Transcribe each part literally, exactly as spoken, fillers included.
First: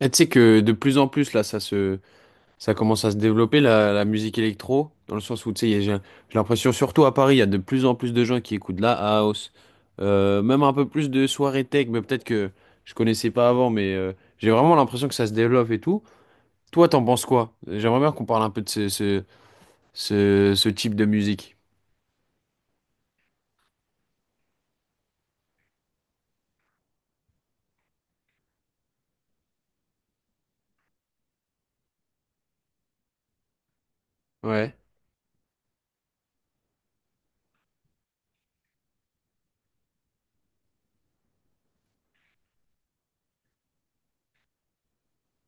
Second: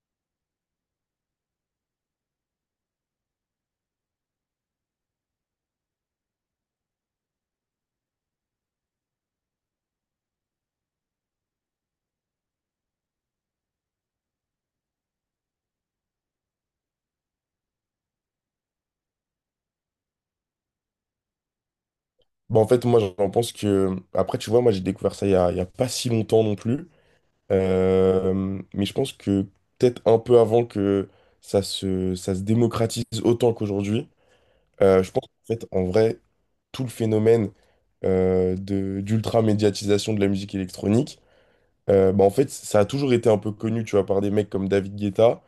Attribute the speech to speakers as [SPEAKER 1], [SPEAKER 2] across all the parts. [SPEAKER 1] Et tu sais que de plus en plus, là, ça se, ça commence à se développer, la, la musique électro, dans le sens où, tu sais, il y a- j'ai j'ai l'impression, surtout à Paris, il y a de plus en plus de gens qui écoutent de la house, euh, même un peu plus de soirée tech, mais peut-être que je connaissais pas avant, mais euh, j'ai vraiment l'impression que ça se développe et tout. Toi, t'en penses quoi? J'aimerais bien qu'on parle un peu de ce, ce, ce, ce type de musique.
[SPEAKER 2] Bah, en fait, moi, j'en pense que… Après, tu vois, moi, j'ai découvert ça il y a, il y a pas si longtemps non plus. Euh, mais je pense que peut-être un peu avant que ça se, ça se démocratise autant qu'aujourd'hui.
[SPEAKER 1] Ouais,
[SPEAKER 2] Euh, je pense qu'en fait, en vrai, tout le phénomène euh, de, d'ultra-médiatisation de la musique électronique. Euh, bah, en fait, ça a toujours été un peu connu, tu vois, par des mecs comme David Guetta.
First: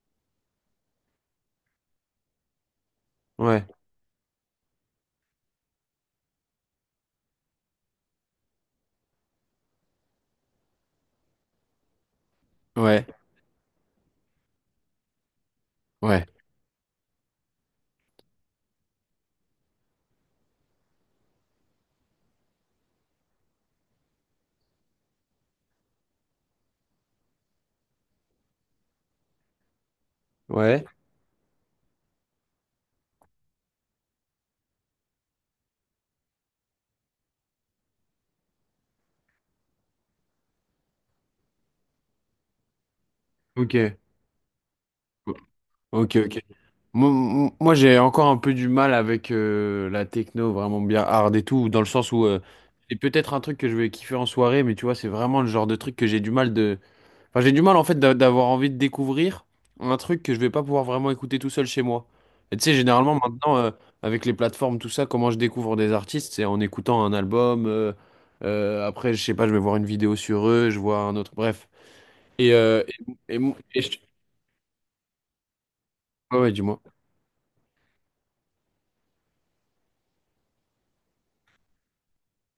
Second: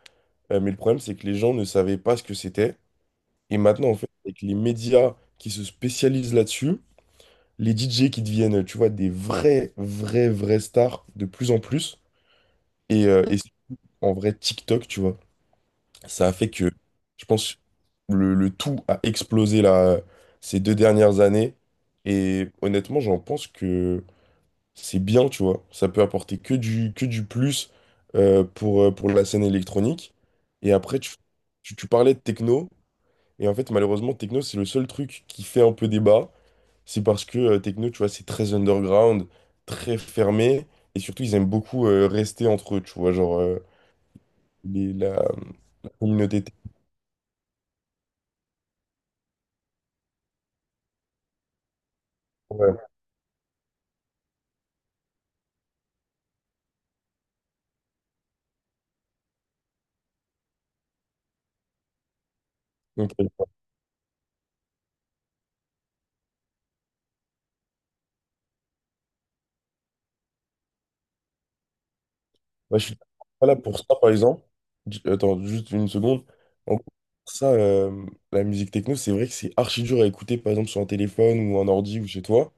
[SPEAKER 2] Euh, mais le problème, c'est que les gens ne savaient pas ce que c'était. Et
[SPEAKER 1] ouais,
[SPEAKER 2] maintenant, en fait, avec les médias qui se spécialisent là-dessus, les D J qui deviennent, tu vois, des vrais, vrais, vrais stars de plus en plus.
[SPEAKER 1] ouais,
[SPEAKER 2] Et, euh, et en vrai, TikTok, tu vois,
[SPEAKER 1] ouais,
[SPEAKER 2] ça a fait que, je pense, le, le tout a explosé là, ces deux dernières années. Et honnêtement, j'en pense que c'est bien, tu vois. Ça peut apporter que du, que du plus, euh, pour, euh, pour la scène électronique. Et
[SPEAKER 1] ouais.
[SPEAKER 2] après, tu, tu, tu parlais de techno. Et en fait, malheureusement, techno, c'est le seul truc qui fait un peu débat. C'est parce que euh, techno, tu vois, c'est très underground, très fermé, et surtout, ils aiment beaucoup euh, rester entre eux, tu vois, genre euh,
[SPEAKER 1] Ok.
[SPEAKER 2] les- la, la
[SPEAKER 1] Ok, ok.
[SPEAKER 2] communauté techno.
[SPEAKER 1] Moi, moi, j'ai encore un peu du mal avec euh, la techno vraiment bien hard et tout, dans le sens où euh,
[SPEAKER 2] Ouais,
[SPEAKER 1] c'est peut-être un truc que je vais kiffer en soirée, mais tu vois, c'est vraiment le genre de truc que j'ai du mal de... Enfin, j'ai du mal en fait d'a- d'avoir envie de découvrir un truc que je vais pas pouvoir vraiment écouter tout seul chez moi. Et tu sais, généralement
[SPEAKER 2] ok.
[SPEAKER 1] maintenant, euh, avec les plateformes, tout ça, comment je découvre des artistes, c'est en écoutant un album, euh, euh, après, je sais pas, je vais voir une vidéo sur eux, je vois un autre, bref. Et,
[SPEAKER 2] Ouais,
[SPEAKER 1] euh,
[SPEAKER 2] je suis
[SPEAKER 1] et,
[SPEAKER 2] pas
[SPEAKER 1] et,
[SPEAKER 2] là pour
[SPEAKER 1] et
[SPEAKER 2] ça,
[SPEAKER 1] je-
[SPEAKER 2] par exemple. J- Attends, juste une seconde.
[SPEAKER 1] ouais, ouais,
[SPEAKER 2] En
[SPEAKER 1] dis-moi.
[SPEAKER 2] gros, ça, euh, la musique techno, c'est vrai que c'est archi dur à écouter, par exemple, sur un téléphone ou un ordi ou chez toi,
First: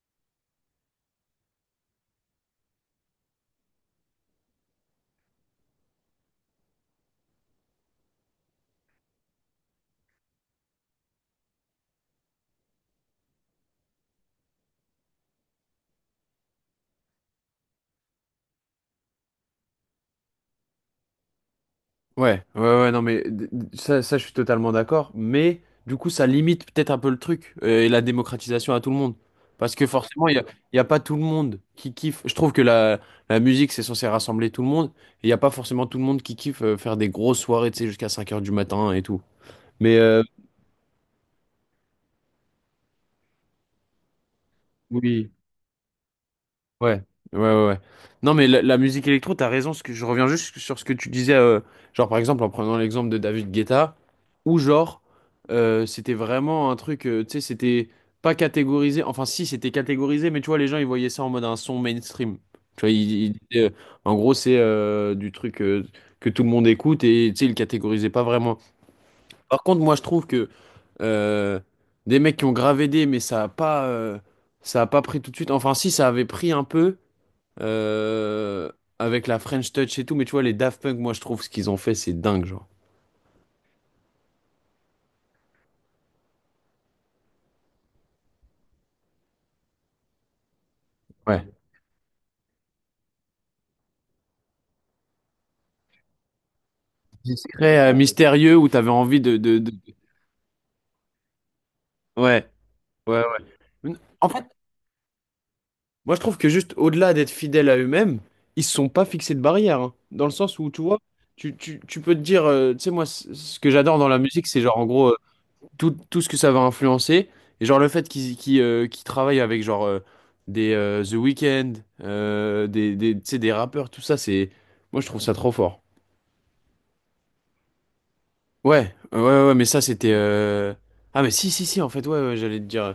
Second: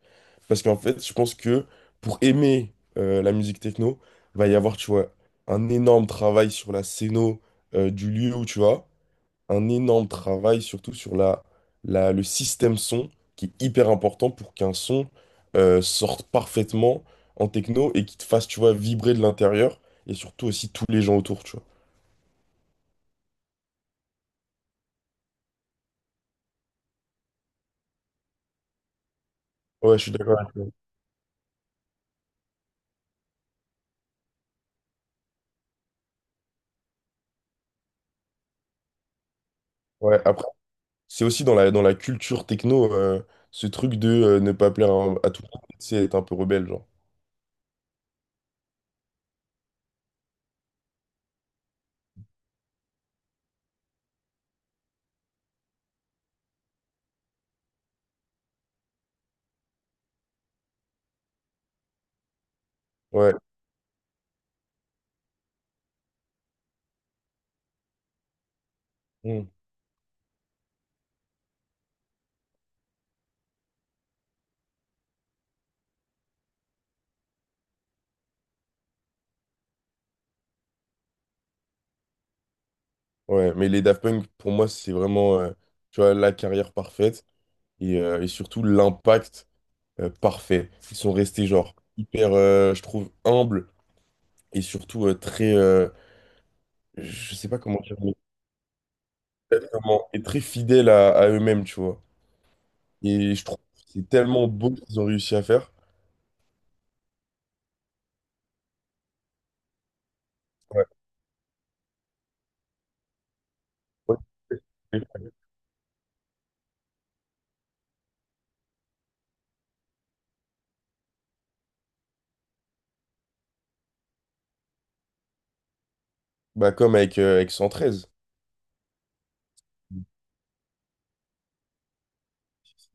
[SPEAKER 2] parce qu'en fait, je pense que pour aimer euh, la musique techno, va y avoir, tu vois, un énorme travail sur la scéno euh, du lieu où tu vas. Un énorme travail, surtout sur la, la- le système son, qui est hyper important pour qu'un son euh, sorte parfaitement en techno et qui te fasse, tu vois, vibrer de l'intérieur et surtout aussi tous les gens autour, tu
[SPEAKER 1] Ouais, ouais, ouais, non, mais d- d- ça, ça, je suis totalement d'accord. Mais du coup, ça limite peut-être un peu le truc euh, et la démocratisation à tout le monde. Parce que
[SPEAKER 2] vois. Ouais, je suis
[SPEAKER 1] forcément, il
[SPEAKER 2] d'accord.
[SPEAKER 1] n'y a, il y a pas tout le monde qui kiffe. Je trouve que la, la musique, c'est censé rassembler tout le monde. Et il n'y a pas forcément tout le monde qui kiffe euh, faire des grosses soirées, tu sais, jusqu'à cinq heures du matin et tout. Mais
[SPEAKER 2] Ouais,
[SPEAKER 1] euh,
[SPEAKER 2] après, c'est aussi dans la, dans la culture techno, euh, ce truc de euh, ne pas plaire à,
[SPEAKER 1] oui.
[SPEAKER 2] à tout le monde, c'est être un peu rebelle, genre.
[SPEAKER 1] Ouais, ouais, ouais, ouais. Non, mais la, la musique électro, t'as raison. Ce que, je reviens juste sur ce que tu disais, euh, genre par exemple en prenant l'exemple de David Guetta, où genre euh, c'était vraiment un truc, euh, tu sais, c'était pas catégorisé. Enfin, si, c'était catégorisé, mais tu vois, les gens ils voyaient ça en mode un son mainstream. Tu vois, ils, ils
[SPEAKER 2] Ouais.
[SPEAKER 1] disaient, euh, en gros, c'est euh, du truc euh, que tout le monde écoute et tu sais, ils le catégorisaient pas vraiment.
[SPEAKER 2] Mm.
[SPEAKER 1] Par contre, moi, je trouve que euh, des mecs qui ont gravé des, mais ça a pas, euh, ça a pas pris tout de suite. Enfin, si, ça avait pris un peu euh, avec la French Touch et tout, mais tu vois, les Daft Punk, moi, je trouve ce qu'ils ont fait, c'est dingue, genre.
[SPEAKER 2] Ouais, mais les Daft Punk, pour moi, c'est vraiment, euh, tu vois, la carrière parfaite et, euh, et surtout l'impact euh, parfait. Ils sont
[SPEAKER 1] Ouais.
[SPEAKER 2] restés genre hyper, euh, je trouve, humbles et surtout euh, très, euh, je sais pas
[SPEAKER 1] Discret,
[SPEAKER 2] comment
[SPEAKER 1] euh,
[SPEAKER 2] dire, mais
[SPEAKER 1] mystérieux, où t'avais envie de, de,
[SPEAKER 2] très-
[SPEAKER 1] de-
[SPEAKER 2] comment- et très fidèles à, à eux-mêmes, tu vois.
[SPEAKER 1] Ouais, ouais,
[SPEAKER 2] Et je trouve que
[SPEAKER 1] ouais.
[SPEAKER 2] c'est
[SPEAKER 1] En fait,
[SPEAKER 2] tellement beau ce qu'ils ont réussi à faire.
[SPEAKER 1] moi, je trouve que juste au-delà d'être fidèles à eux-mêmes, ils se sont pas fixés de barrières, hein. Dans le sens où, tu
[SPEAKER 2] Ouais.
[SPEAKER 1] vois, tu, tu, tu peux te dire, euh, tu sais, moi, c- ce que j'adore dans
[SPEAKER 2] Ouais.
[SPEAKER 1] la musique, c'est genre, en gros, tout, tout ce que ça va influencer. Et genre le fait qu'ils qu'ils, euh, qu'ils travaillent avec genre euh, des euh, The Weeknd, euh, des, des, tu sais, des rappeurs, tout ça, c'est... Moi je trouve ça trop fort.
[SPEAKER 2] Bah, comme avec, euh, avec cent treize.
[SPEAKER 1] Ouais, ouais, ouais, ouais, mais ça c'était... euh, Ah mais si, si, si, en fait, ouais, ouais, j'allais te dire...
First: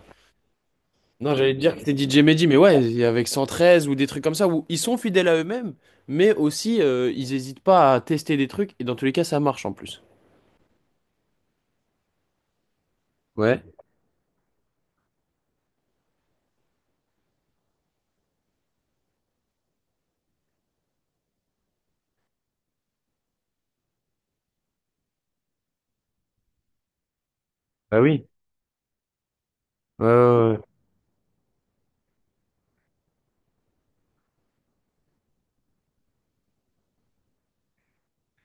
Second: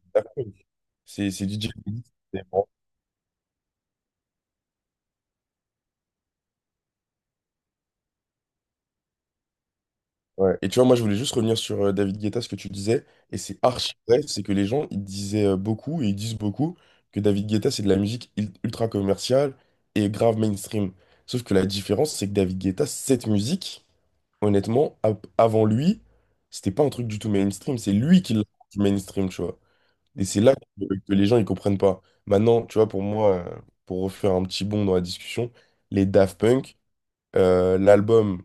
[SPEAKER 2] C'est
[SPEAKER 1] Non,
[SPEAKER 2] c'est
[SPEAKER 1] j'allais te
[SPEAKER 2] D J.
[SPEAKER 1] dire que c'était D J Mehdi, mais ouais, il y a avec cent treize ou des trucs comme ça, où ils sont fidèles à eux-mêmes, mais aussi euh, ils hésitent pas à tester des trucs, et dans tous les cas ça marche en plus.
[SPEAKER 2] Ouais. Et tu vois, moi, je voulais juste revenir sur euh, David Guetta, ce que tu disais, et c'est
[SPEAKER 1] Ouais,
[SPEAKER 2] archi vrai, c'est que les gens, ils disaient euh, beaucoup, et ils disent beaucoup, que David Guetta, c'est de la musique il- ultra commerciale et grave mainstream. Sauf que la différence, c'est que David Guetta, cette musique, honnêtement, a- avant lui, c'était pas un truc du tout mainstream, c'est
[SPEAKER 1] bah
[SPEAKER 2] lui
[SPEAKER 1] oui.
[SPEAKER 2] qui l'a rendu mainstream, tu vois. Et c'est là
[SPEAKER 1] Ouais,
[SPEAKER 2] que, euh, que les gens, ils comprennent pas. Maintenant, tu vois, pour moi, euh, pour refaire un petit bond dans la discussion, les Daft Punk, euh, l'album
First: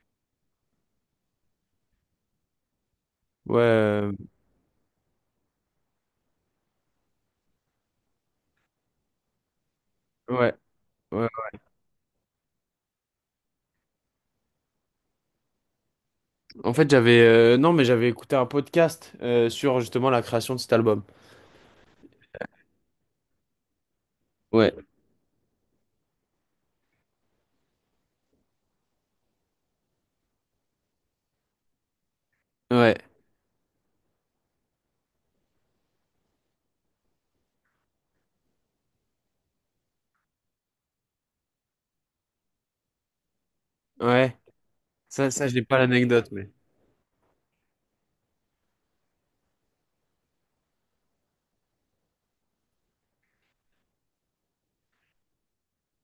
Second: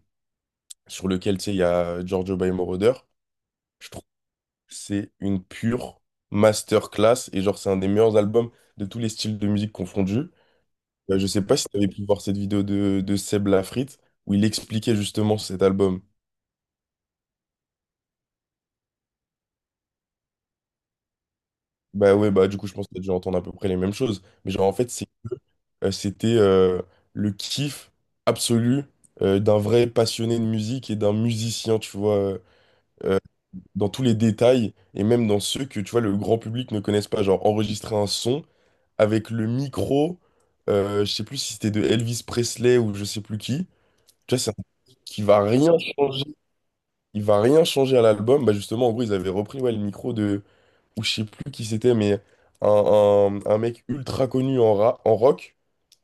[SPEAKER 2] sur lequel, tu sais, il y a Giorgio by Moroder,
[SPEAKER 1] ouais,
[SPEAKER 2] je trouve que
[SPEAKER 1] ouais.
[SPEAKER 2] c'est une pure masterclass et genre c'est un des meilleurs albums de tous les styles de musique confondus.
[SPEAKER 1] Ouais, euh,
[SPEAKER 2] Euh,
[SPEAKER 1] ouais,
[SPEAKER 2] je sais
[SPEAKER 1] ouais.
[SPEAKER 2] pas si tu avais pu voir cette vidéo de, de Seb Lafrite où il expliquait justement cet album.
[SPEAKER 1] En fait, j'avais euh, non, mais j'avais écouté un podcast euh, sur justement la création de cet album.
[SPEAKER 2] Bah ouais, bah du coup je pense que tu as dû entendre à peu près les mêmes choses. Mais genre
[SPEAKER 1] Ouais,
[SPEAKER 2] en fait c'est que euh, c'était euh, le kiff absolu, euh, d'un vrai passionné de musique et d'un musicien, tu vois, euh,
[SPEAKER 1] ouais,
[SPEAKER 2] euh, dans tous les détails et même dans ceux que tu vois le grand public ne connaisse pas, genre enregistrer un son avec le micro, euh, je sais plus si c'était de Elvis Presley ou je sais plus qui. Tu
[SPEAKER 1] ouais.
[SPEAKER 2] vois, c'est un truc qui
[SPEAKER 1] Ça,
[SPEAKER 2] va
[SPEAKER 1] ça, j'ai
[SPEAKER 2] rien
[SPEAKER 1] pas
[SPEAKER 2] changer.
[SPEAKER 1] l'anecdote, mais.
[SPEAKER 2] Il va rien changer à l'album. Bah justement, en gros, ils avaient repris, ouais, le micro de, ou je sais plus qui c'était, mais un, un- un mec ultra connu en, ra- en rock.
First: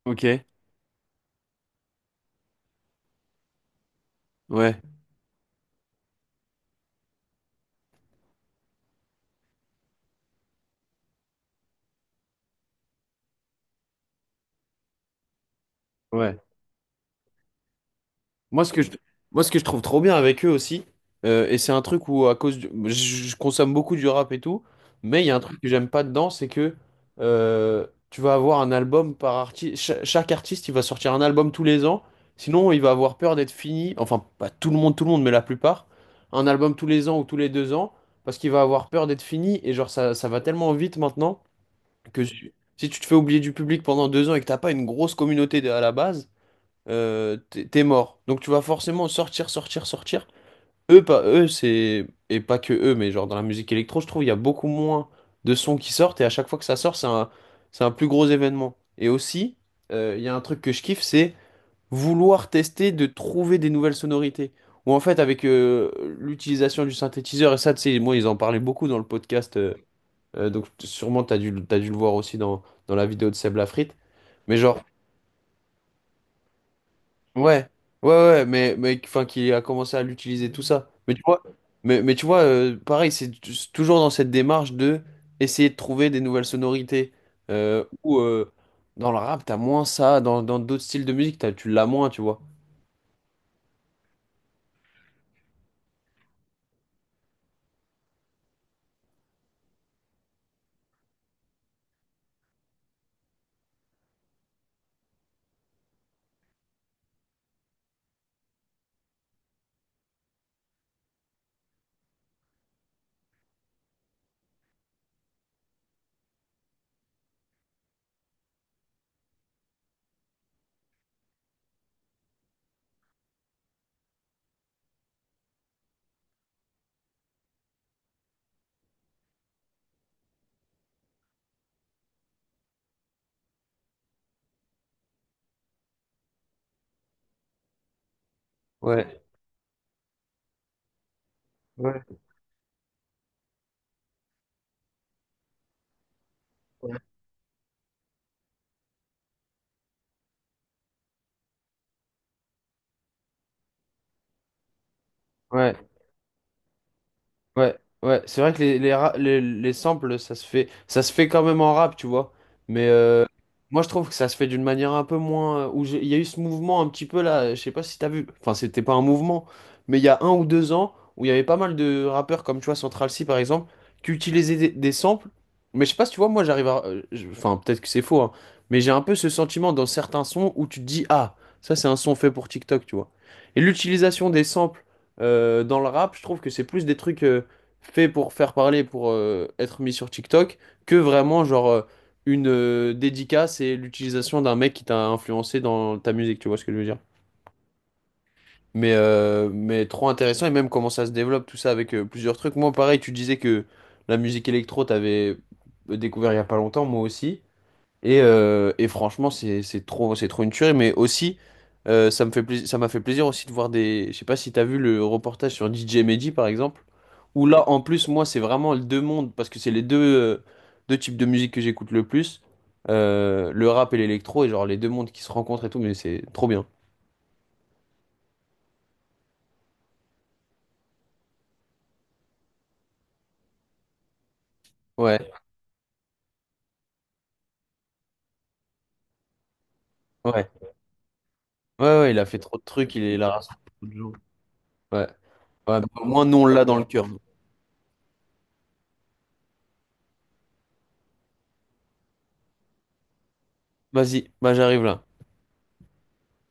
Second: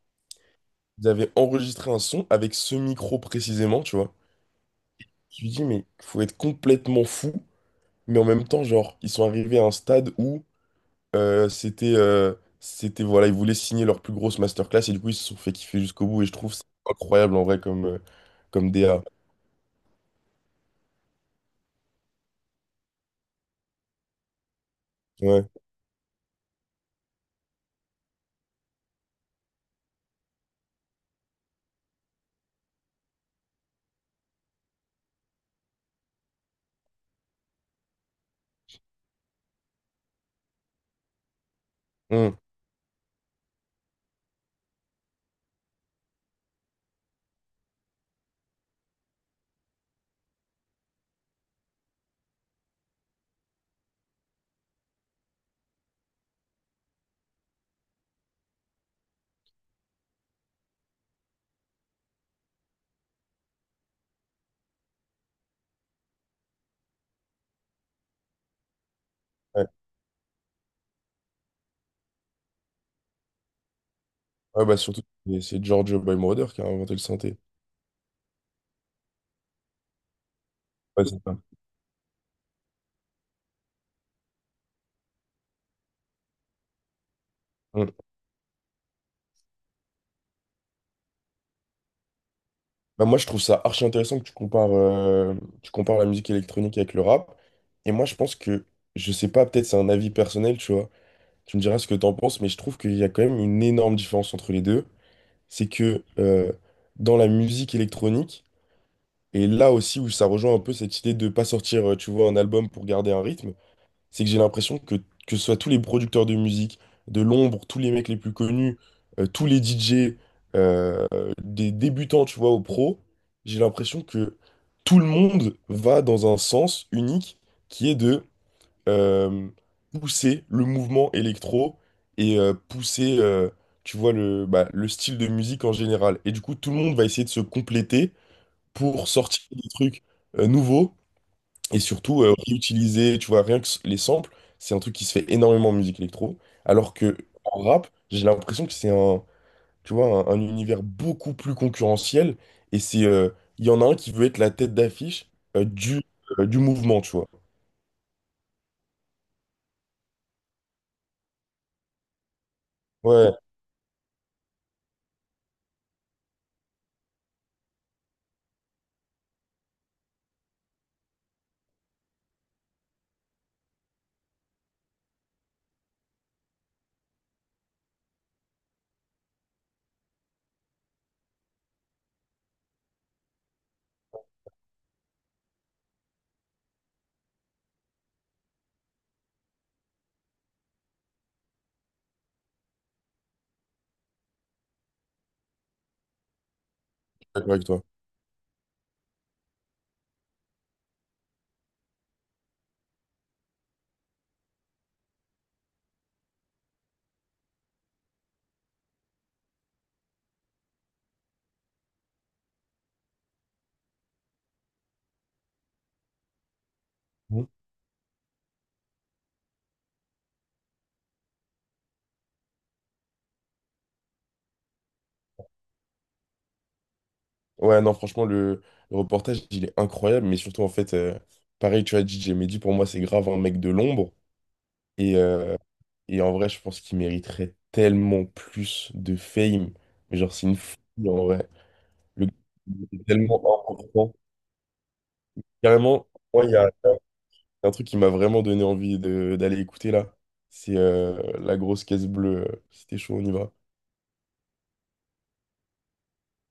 [SPEAKER 1] Ok,
[SPEAKER 2] Ils avaient enregistré un son avec ce micro précisément, tu vois.
[SPEAKER 1] ouais,
[SPEAKER 2] Je me dis, mais faut être complètement fou. Mais en même temps, genre, ils sont arrivés à un stade où Euh, c'était, euh, c'était, voilà, ils voulaient signer leur plus grosse masterclass et du coup, ils se sont fait kiffer jusqu'au bout. Et je
[SPEAKER 1] ouais.
[SPEAKER 2] trouve ça incroyable en vrai, comme, euh,
[SPEAKER 1] Moi,
[SPEAKER 2] comme
[SPEAKER 1] ce que je,
[SPEAKER 2] D A.
[SPEAKER 1] moi, ce que je trouve trop bien avec eux aussi, euh, et c'est un truc où, à cause du- je, je consomme beaucoup du rap et tout, mais il y a un
[SPEAKER 2] Ouais.
[SPEAKER 1] truc que j'aime pas dedans, c'est que euh, tu vas avoir un album par artiste. Chaque artiste, il va sortir un album tous les ans. Sinon, il va avoir peur d'être fini. Enfin, pas tout le monde, tout le monde, mais la plupart. Un album tous les ans ou tous les deux ans, parce qu'il va avoir peur d'être fini. Et genre, ça, ça va tellement vite maintenant que
[SPEAKER 2] Mm.
[SPEAKER 1] si si tu te fais oublier du public pendant deux ans et que t'as pas une grosse communauté à la base euh, t'es t'es mort. Donc tu vas forcément sortir, sortir, sortir. Eux, pas eux, c'est. Et pas que eux, mais genre dans la musique électro, je trouve il y a beaucoup moins de sons qui sortent et à chaque fois que ça sort, c'est un, c'est un plus gros événement. Et aussi, euh, il y a un truc que je kiffe, c'est vouloir tester de trouver des nouvelles sonorités. Ou en fait, avec euh, l'utilisation du synthétiseur, et ça, tu sais, moi, ils en parlaient beaucoup dans le podcast,
[SPEAKER 2] Ouais.
[SPEAKER 1] euh, euh, donc sûrement, t'as dû, t'as dû le voir aussi dans, dans la vidéo de Seb Lafrite. Mais
[SPEAKER 2] Ouais, bah,
[SPEAKER 1] genre,
[SPEAKER 2] surtout, c'est c'est George Boymorder qui a inventé le synthé.
[SPEAKER 1] ouais, ouais, ouais, mais, mais enfin, qui a commencé à l'utiliser, tout ça.
[SPEAKER 2] Ouais,
[SPEAKER 1] Mais
[SPEAKER 2] c'est
[SPEAKER 1] tu
[SPEAKER 2] ça.
[SPEAKER 1] vois, mais, mais tu vois euh, pareil, c'est t- c'est toujours dans cette démarche de essayer de trouver des nouvelles sonorités. Euh,
[SPEAKER 2] Mm.
[SPEAKER 1] ou euh, dans le rap, t'as moins ça, dans, dans d'autres styles de musique, t'as, tu l'as moins, tu vois.
[SPEAKER 2] Bah, moi, je trouve ça archi intéressant que tu compares, euh, tu compares la musique électronique avec le rap. Et moi, je pense que, je sais pas, peut-être c'est un avis personnel, tu vois. Tu me diras ce que t'en penses, mais je trouve qu'il y a quand même une énorme différence entre les deux. C'est que euh, dans la musique électronique, et là aussi où ça rejoint un peu cette idée de pas sortir, euh, tu vois, un album pour garder un rythme, c'est que j'ai l'impression que que ce soit tous les producteurs de musique, de l'ombre, tous les mecs les plus connus, euh, tous les D J, euh, des débutants, tu vois, aux pros, j'ai l'impression que tout le monde va dans un sens unique qui est de euh, pousser le mouvement électro et euh, pousser, euh, tu vois, le, bah, le style de musique en général. Et du coup, tout le monde va essayer de se compléter pour
[SPEAKER 1] Ouais,
[SPEAKER 2] sortir des trucs euh, nouveaux et
[SPEAKER 1] ouais,
[SPEAKER 2] surtout euh, réutiliser, tu vois, rien que s- les samples, c'est un truc qui se fait énormément en musique électro, alors que en rap, j'ai l'impression que c'est un, tu vois, un, un univers beaucoup plus concurrentiel et c'est, euh, il y en a un qui veut être la tête d'affiche euh,
[SPEAKER 1] ouais.
[SPEAKER 2] du, euh, du mouvement, tu vois.
[SPEAKER 1] Ouais, ouais, c'est vrai que les, les, ra- les, les samples, ça se fait, ça se fait quand même en rap, tu vois. Mais euh,
[SPEAKER 2] Ouais, je suis
[SPEAKER 1] moi, je trouve que ça se fait d'une manière un peu moins. Où j'ai- il y a eu ce mouvement un petit peu là, euh, je sais pas si t'as vu. Enfin, c'était pas un mouvement, mais il y a un ou deux ans où il y avait pas mal de rappeurs comme tu vois Central C par exemple qui utilisaient des, des samples. Mais je sais pas si tu vois, moi, j'arrive à. euh, je- Enfin, peut-être que c'est faux, hein, mais j'ai un peu ce sentiment dans certains sons où tu te dis, ah, ça c'est un son fait pour TikTok, tu vois. Et l'utilisation des samples euh, dans le rap, je trouve que c'est plus des trucs. Euh, fait pour faire parler, pour euh, être mis sur TikTok, que vraiment genre euh, une euh, dédicace et l'utilisation d'un mec qui t'a influencé dans ta musique, tu vois ce que je veux dire.
[SPEAKER 2] d'accord avec toi.
[SPEAKER 1] Mais, euh, mais trop intéressant et même comment ça se développe tout ça avec euh, plusieurs trucs. Moi pareil, tu disais que la musique électro, t'avais euh, découvert il y a pas longtemps, moi aussi. Et, euh, et franchement, c'est c'est trop, c'est trop une tuerie. Mais aussi, euh, ça me fait plaisir, ça m'a fait plaisir aussi de voir des. Je sais pas si t'as vu le reportage sur D J Mehdi, par exemple, où
[SPEAKER 2] Mhm.
[SPEAKER 1] là, en plus, moi, c'est vraiment les deux mondes, parce que c'est les deux, euh, deux types de musique que j'écoute le plus, euh, le rap et l'électro, et genre les deux mondes qui se rencontrent et tout, mais c'est trop bien.
[SPEAKER 2] Ouais, non, franchement, le, le reportage, il est incroyable, mais surtout, en fait, euh, pareil, tu as dit, j'ai dit, pour moi, c'est grave un mec de l'ombre. Et,
[SPEAKER 1] Ouais,
[SPEAKER 2] euh, Et en vrai, je pense qu'il mériterait tellement plus de fame. Mais genre, c'est
[SPEAKER 1] ouais,
[SPEAKER 2] une folie en vrai.
[SPEAKER 1] ouais, ouais, il
[SPEAKER 2] Le
[SPEAKER 1] a
[SPEAKER 2] gars
[SPEAKER 1] fait trop de trucs, il
[SPEAKER 2] est
[SPEAKER 1] est
[SPEAKER 2] tellement
[SPEAKER 1] là.
[SPEAKER 2] important.
[SPEAKER 1] Ouais, ouais, bah, au
[SPEAKER 2] Carrément,
[SPEAKER 1] moins, nous,
[SPEAKER 2] moi,
[SPEAKER 1] on
[SPEAKER 2] il y
[SPEAKER 1] l'a
[SPEAKER 2] a
[SPEAKER 1] dans le cœur.
[SPEAKER 2] un truc qui m'a vraiment donné envie de d'aller écouter là. C'est euh, La Grosse Caisse Bleue. C'était chaud, on y va.
[SPEAKER 1] Vas-y, bah, j'arrive là.